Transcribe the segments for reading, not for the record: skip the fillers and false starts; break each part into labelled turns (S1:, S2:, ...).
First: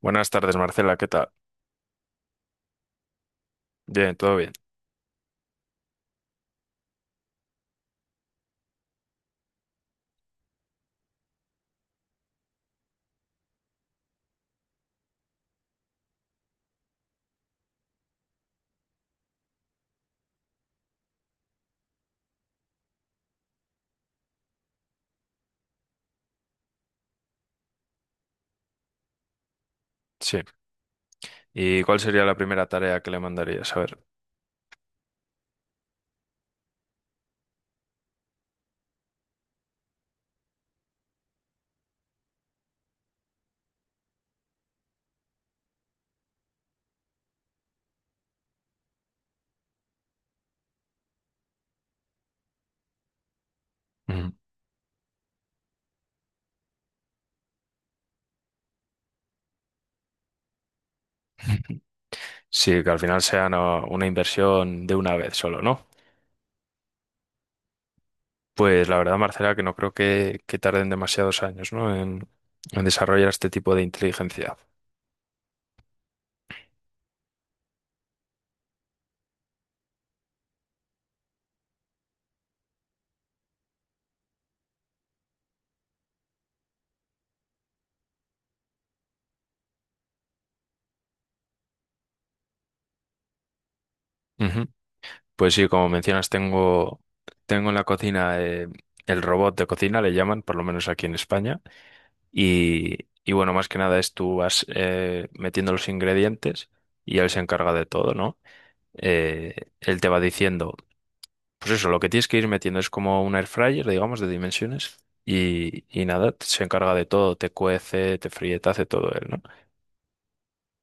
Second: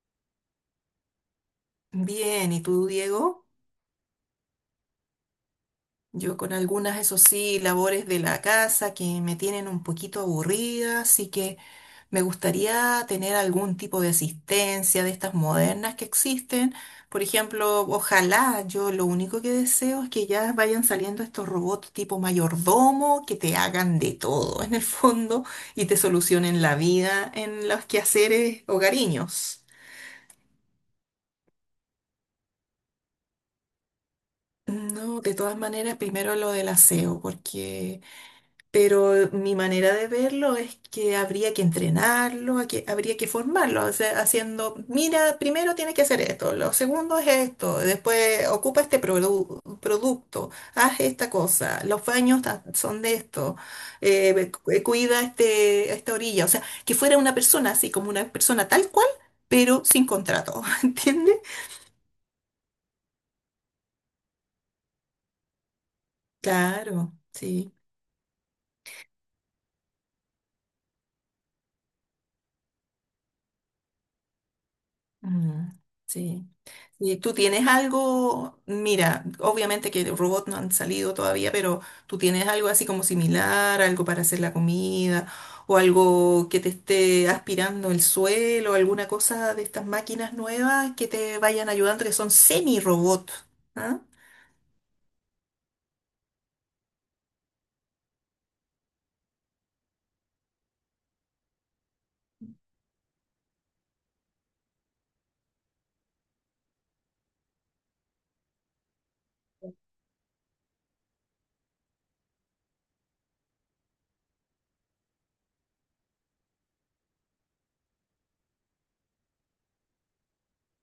S1: Buenas tardes, Marcela, ¿qué tal?
S2: Bien, ¿y tú, Diego?
S1: Bien, todo bien.
S2: Yo con algunas, eso sí, labores de la casa que me tienen un poquito aburrida, así que me gustaría tener algún tipo de asistencia de estas modernas que existen. Por ejemplo, ojalá, yo lo único que deseo es que ya vayan saliendo estos robots tipo mayordomo que te hagan de todo en el fondo y te solucionen la vida en los quehaceres hogareños.
S1: Sí. ¿Y cuál sería la primera tarea que le mandarías? A ver.
S2: No, de todas maneras, primero lo del aseo, porque... Pero mi manera de verlo es que habría que entrenarlo, a que, habría que formarlo, o sea, haciendo, mira, primero tienes que hacer esto, lo segundo es esto, después ocupa producto, haz esta cosa, los son de esto,
S1: Ujú.
S2: cuida este, esta orilla, o sea, que fuera una persona así, como una persona tal cual, pero sin contrato, ¿entiendes?
S1: Sí, que al final sea una inversión de una vez solo, ¿no?
S2: Claro, sí.
S1: Pues la verdad, Marcela, que no creo que tarden demasiados años, ¿no? En desarrollar este tipo de inteligencia.
S2: Mm, sí. ¿Y tú tienes algo? Mira, obviamente que robots no han salido todavía, pero tú tienes algo así como similar, algo para hacer la comida, o algo que te esté aspirando el suelo, alguna cosa de estas máquinas nuevas que te vayan ayudando, que son semi-robots. ¿Ah?
S1: Ujú. Pues sí, como mencionas, tengo en la cocina el robot de cocina, le llaman, por lo menos aquí en España. Y bueno, más que nada es tú vas metiendo los ingredientes y él se encarga de todo, ¿no? eh, Él te va diciendo, pues eso, lo que tienes que ir metiendo es como un air fryer, digamos, de dimensiones. Y nada, se encarga de todo, te cuece, te fríe, te hace todo él, ¿no?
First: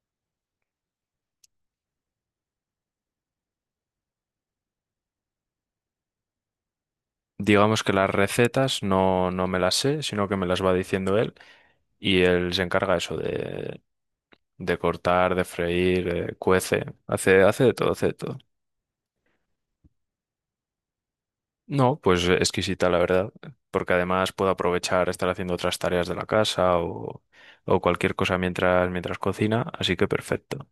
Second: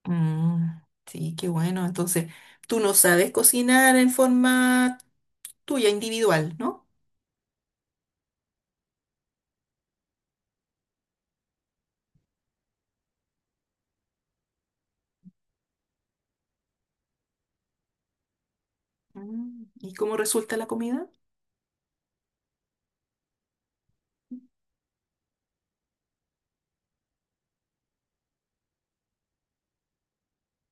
S2: Mm, sí, qué bueno. Entonces, tú no sabes cocinar en forma tuya, individual, ¿no?
S1: Digamos que las recetas no me las sé, sino que me las va diciendo él y él se encarga eso de cortar, de freír, cuece, hace de todo, hace de todo.
S2: Mm, ¿y cómo resulta la comida?
S1: No, pues exquisita la verdad, porque además puedo aprovechar estar haciendo otras tareas de la casa o cualquier cosa mientras cocina, así que perfecto.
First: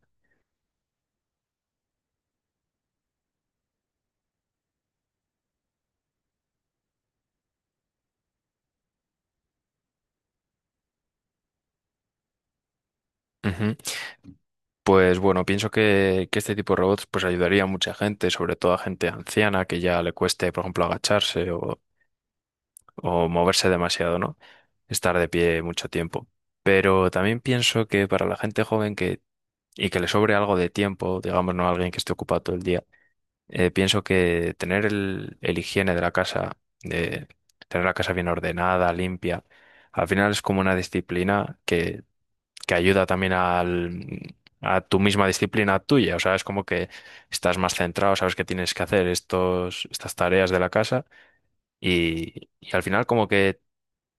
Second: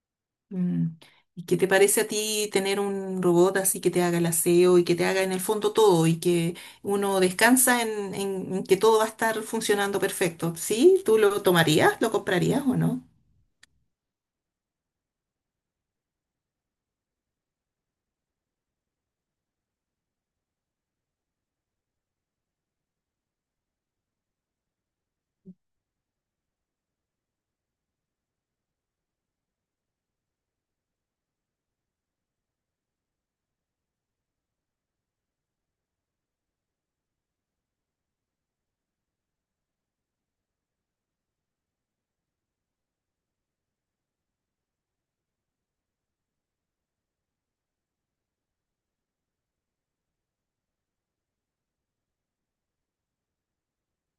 S2: Mm. ¿Y qué te parece a ti tener un robot así que te haga el aseo y que te haga en el fondo todo y que uno descansa en que todo va a estar funcionando perfecto? ¿Sí? ¿Tú lo tomarías? ¿Lo comprarías o no?
S1: Ujú. Pues bueno, pienso que este tipo de robots pues ayudaría a mucha gente, sobre todo a gente anciana que ya le cueste, por ejemplo, agacharse o moverse demasiado, ¿no? Estar de pie mucho tiempo. Pero también pienso que para la gente joven y que le sobre algo de tiempo, digamos, no alguien que esté ocupado todo el día, pienso que tener el higiene de la casa, de tener la casa bien ordenada, limpia, al final es como una disciplina que ayuda también al, a tu misma disciplina tuya. O sea, es como que estás más centrado, sabes que tienes que hacer estas tareas de la casa y al final como que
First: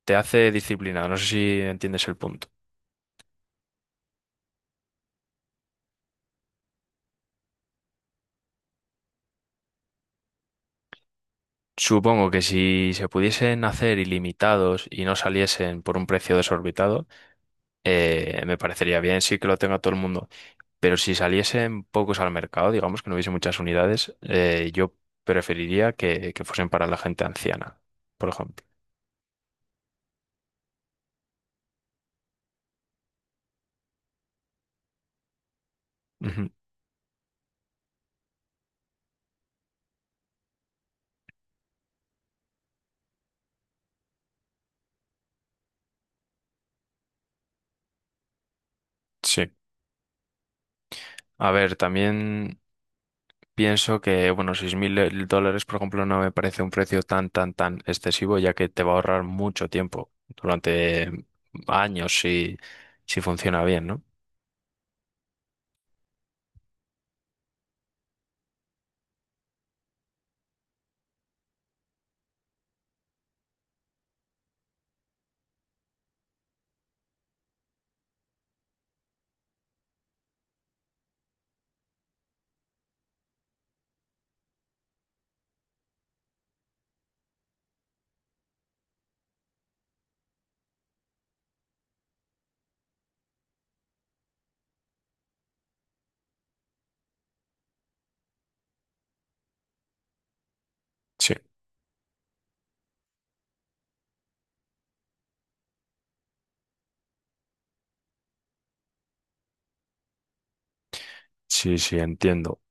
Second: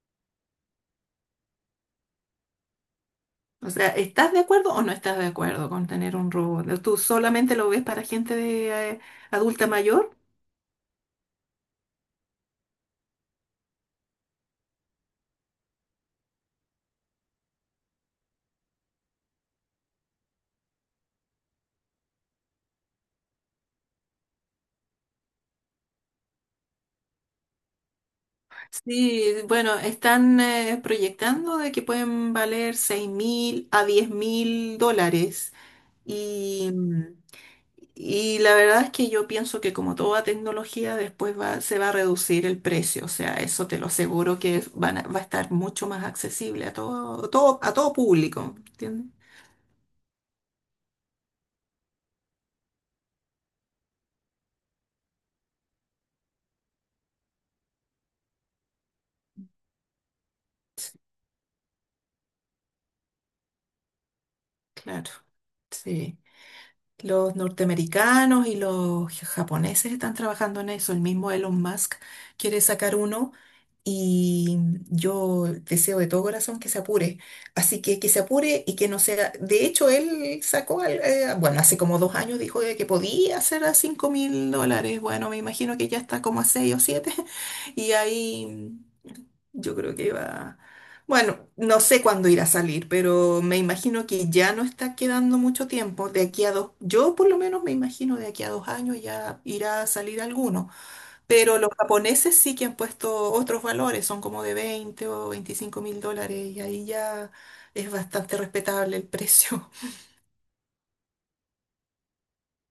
S1: te hace disciplinado. No sé si entiendes el punto.
S2: O sea, ¿estás de acuerdo o no estás de acuerdo con tener un robot? ¿Tú solamente lo ves para gente de, adulta mayor?
S1: Supongo que si se pudiesen hacer ilimitados y no saliesen por un precio desorbitado, me parecería bien, sí que lo tenga todo el mundo. Pero si saliesen pocos al mercado, digamos que no hubiese muchas unidades, yo preferiría que fuesen para la gente anciana, por ejemplo.
S2: Sí, bueno, están proyectando de que pueden valer $6.000 a $10.000.
S1: Ujú.
S2: Y, y la verdad es que yo pienso que como toda tecnología después va, se va a reducir el precio, o sea, eso te lo aseguro que va a estar mucho más accesible a todo, todo, a todo público, ¿entiendes?
S1: Sí. A ver, también pienso que, bueno, 6.000 dólares, por ejemplo, no me parece un precio tan excesivo, ya que te va a ahorrar mucho tiempo durante años si, si funciona bien, ¿no?
S2: Claro, sí. Los norteamericanos y los japoneses están trabajando en eso. El mismo Elon Musk quiere sacar uno y yo deseo de todo corazón que se apure. Así que se apure y que no sea... De hecho, él sacó, bueno, hace como 2 años dijo de que podía hacer a $5.000. Bueno, me imagino que ya está como a 6 o 7 y ahí... Yo creo que va. Bueno, no sé cuándo irá a salir, pero me imagino que ya no está quedando mucho tiempo. De aquí a dos, yo por lo menos me imagino de aquí a 2 años ya irá a salir alguno.
S1: Sí,
S2: Pero los japoneses sí que han puesto otros valores, son como de 20 o $25.000 y ahí ya es bastante respetable el precio.
S1: sí, sí, entiendo.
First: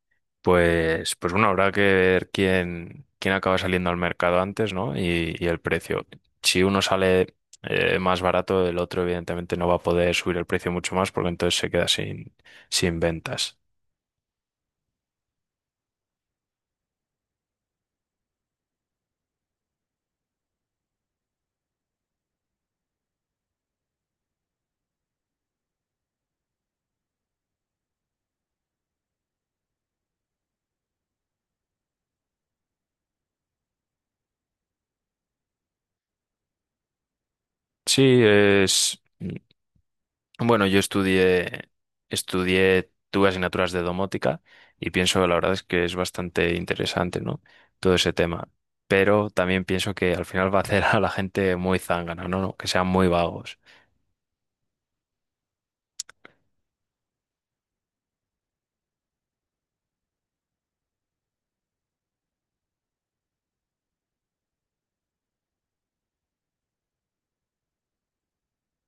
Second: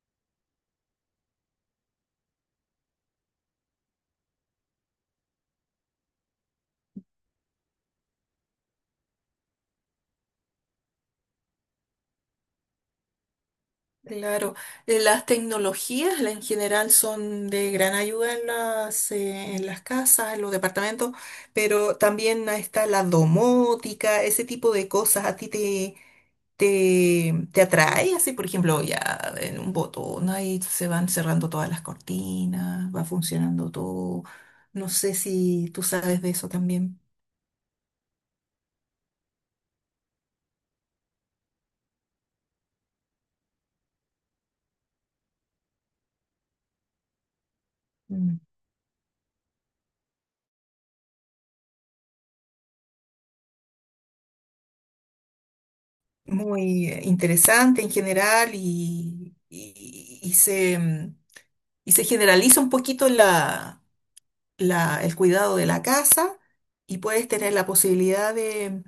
S1: Pues bueno, habrá que ver quién acaba saliendo al mercado antes, ¿no? Y el precio. Si uno sale más barato, el otro evidentemente no va a poder subir el precio mucho más porque entonces se queda sin, sin ventas.
S2: Claro, las tecnologías en general son de gran ayuda en las casas, en los departamentos, pero también ahí está la domótica, ese tipo de cosas. ¿A ti te atrae? Así, por ejemplo, ya en un botón ahí se van cerrando todas las cortinas, va funcionando todo. No sé si tú sabes de eso también.
S1: Sí, es bueno, yo estudié estudié tuve asignaturas de domótica y pienso, la verdad es que es bastante interesante, ¿no? Todo ese
S2: Mm.
S1: tema. Pero también pienso que al final va a hacer a la gente muy zángana, ¿no? No, que sean muy vagos.
S2: Muy interesante en general y se... mm, y se generaliza un poquito el cuidado de la casa y puedes tener la posibilidad de,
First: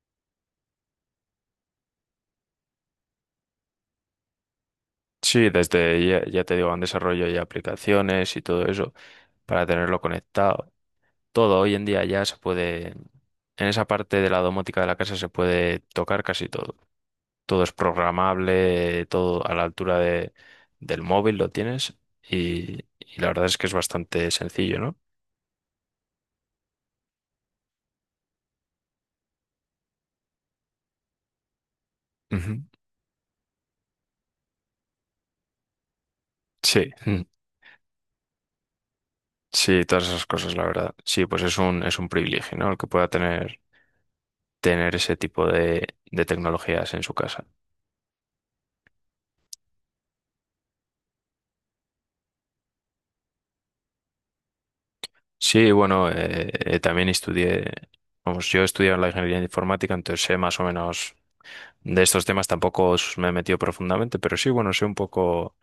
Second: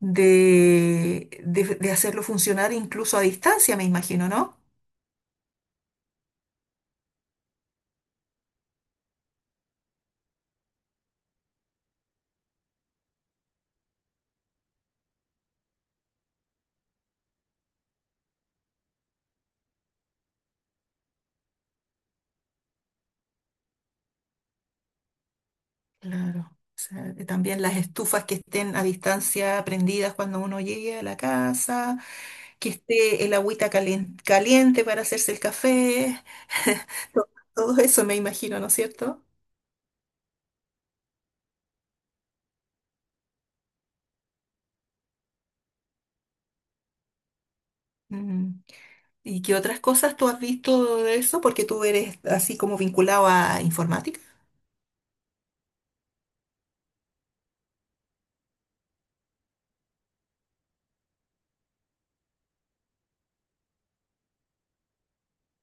S2: de, de- de hacerlo funcionar incluso a distancia, me imagino, ¿no?
S1: Sí, desde ya, ya te digo, han desarrollo y aplicaciones y todo eso para tenerlo conectado. Todo hoy en día ya se puede, en esa parte de la domótica de la casa se puede tocar casi todo. Todo es programable, todo a la altura de, del móvil lo tienes y la verdad es que es bastante sencillo, ¿no?
S2: Claro. O sea, también las estufas que estén a distancia prendidas cuando uno llegue a la casa,
S1: Ujú.
S2: que esté el agüita caliente para hacerse el café,
S1: Sí, mm,
S2: to- todo eso me imagino, ¿no es cierto?
S1: sí, todas esas cosas, la verdad. Sí, pues es un privilegio, ¿no? El que pueda tener, tener ese tipo de tecnologías en su casa.
S2: Mm. ¿Y qué otras cosas tú has visto de eso? Porque tú eres así como vinculado a informática.
S1: Sí, bueno, también estudié, vamos, yo he estudiado la ingeniería informática, entonces sé más o menos de estos temas, tampoco me he metido profundamente, pero sí, bueno, sé un poco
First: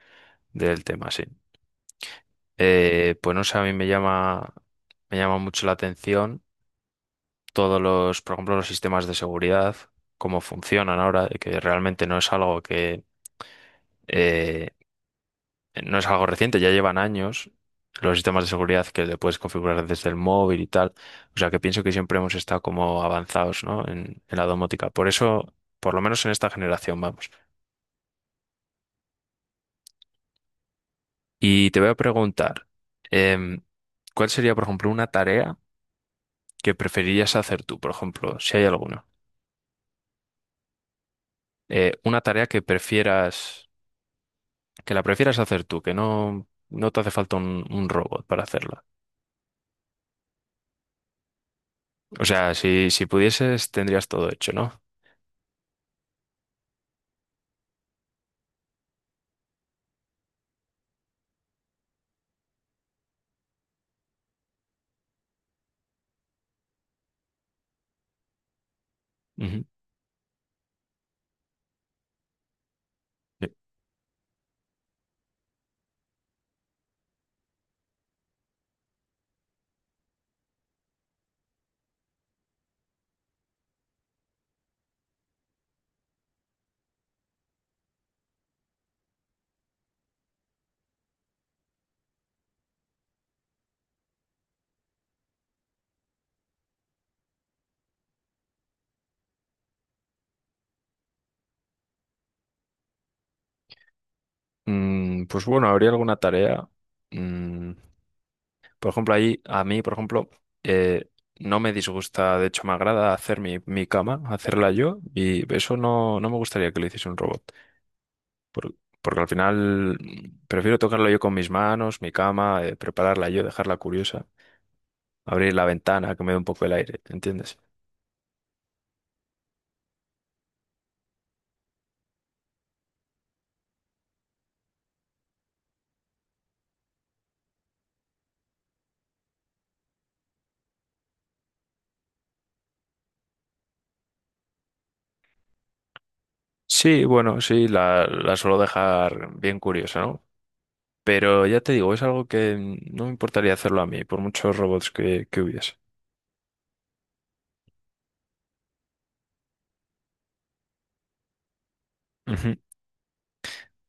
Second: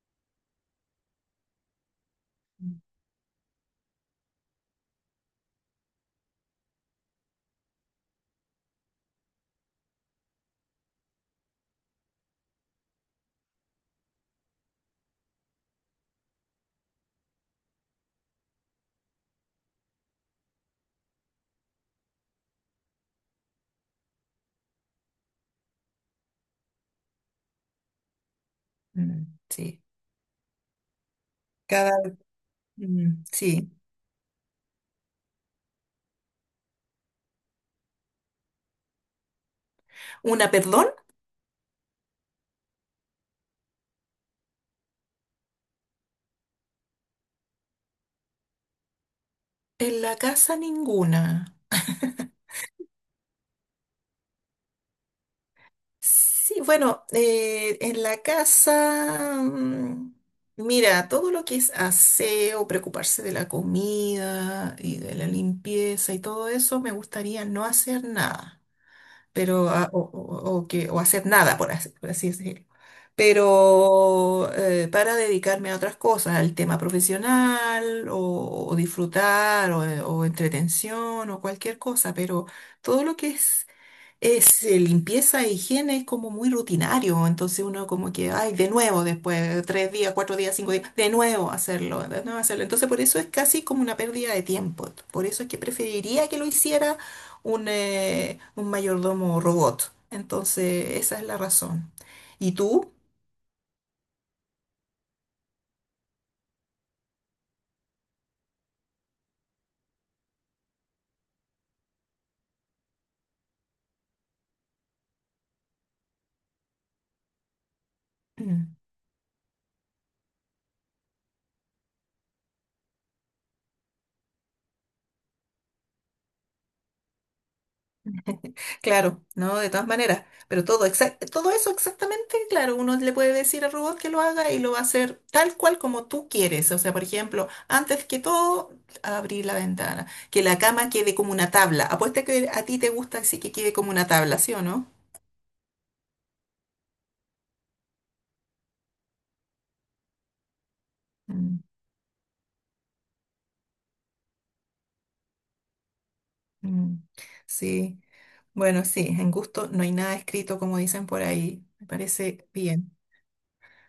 S1: del tema, sí. Pues no sé, a mí me llama mucho la atención por ejemplo, los sistemas de seguridad, cómo funcionan ahora, de que realmente no es algo que, eh, no es algo reciente, ya llevan años los sistemas de seguridad que le puedes configurar desde el móvil y tal. O sea, que pienso que siempre hemos estado como avanzados, ¿no? En la domótica. Por eso, por lo menos en esta generación, vamos.
S2: Mm, sí.
S1: Y te voy a
S2: Cada...
S1: preguntar,
S2: mm,
S1: em,
S2: sí.
S1: ¿cuál sería, por ejemplo, una tarea que preferirías hacer tú, por ejemplo, si hay alguna?
S2: ¿Una, perdón?
S1: Una tarea que prefieras, que la prefieras hacer tú, que no, no te hace falta un robot para hacerla.
S2: En la casa ninguna.
S1: O sea, si, si pudieses, tendrías todo hecho, ¿no?
S2: Sí, bueno, en la casa, mm, mira, todo lo que es aseo, preocuparse de la comida y de la limpieza y todo eso, me gustaría no hacer nada.
S1: Ujú.
S2: Pero, ah, o que, o hacer nada, por así decirlo.
S1: Sí.
S2: Pero para dedicarme a otras cosas, al tema profesional, o disfrutar, o entretención, o cualquier cosa, pero todo lo que es limpieza e higiene es como muy rutinario, entonces uno como que, ay, de nuevo después de 3 días, 4 días, 5 días, de nuevo hacerlo, de nuevo hacerlo. Entonces por eso es casi como una pérdida de tiempo. Por eso es que preferiría que lo hiciera un mayordomo robot. Entonces esa es la razón. ¿Y tú?
S1: Mm, pues bueno, habría alguna tarea. Mm, por ejemplo, ahí, a mí, por ejemplo, eh, no me disgusta, de hecho, me agrada hacer mi, mi cama, hacerla yo, y eso no, no me gustaría que lo hiciese un robot. por- Porque al final mm, prefiero tocarla yo con mis manos, mi cama, prepararla yo, dejarla curiosa. Abrir la ventana, que me dé un poco el aire, ¿entiendes?
S2: Claro, no, de todas maneras, pero todo, todo eso exactamente, claro, uno le puede decir al robot que lo haga y lo va a hacer tal cual como tú quieres. O sea, por ejemplo, antes que todo, abrir la ventana, que la cama quede como una tabla. Apuesta que a ti te gusta así que quede como una tabla, ¿sí o no?
S1: Sí, bueno, sí, la suelo dejar bien curiosa, ¿no? Pero
S2: Mm,
S1: ya te digo, es algo que mm, no me importaría hacerlo a mí, por muchos robots que hubiese.
S2: mm, sí, bueno, sí, en gusto no hay nada escrito como dicen por ahí. Me parece
S1: Ujú,
S2: bien.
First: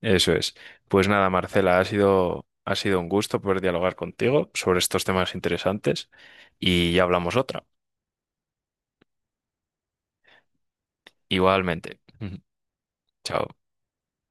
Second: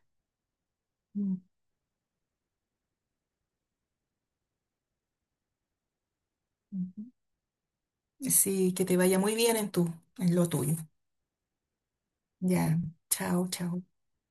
S1: eso es. Pues nada,
S2: Mm,
S1: Marcela, ha sido un gusto poder dialogar contigo sobre estos temas interesantes y ya
S2: ujú.
S1: hablamos otra.
S2: Sí, que te vaya muy bien en tu, en lo tuyo.
S1: Igualmente. Ujú,
S2: Ya, chao,
S1: chao.
S2: chao.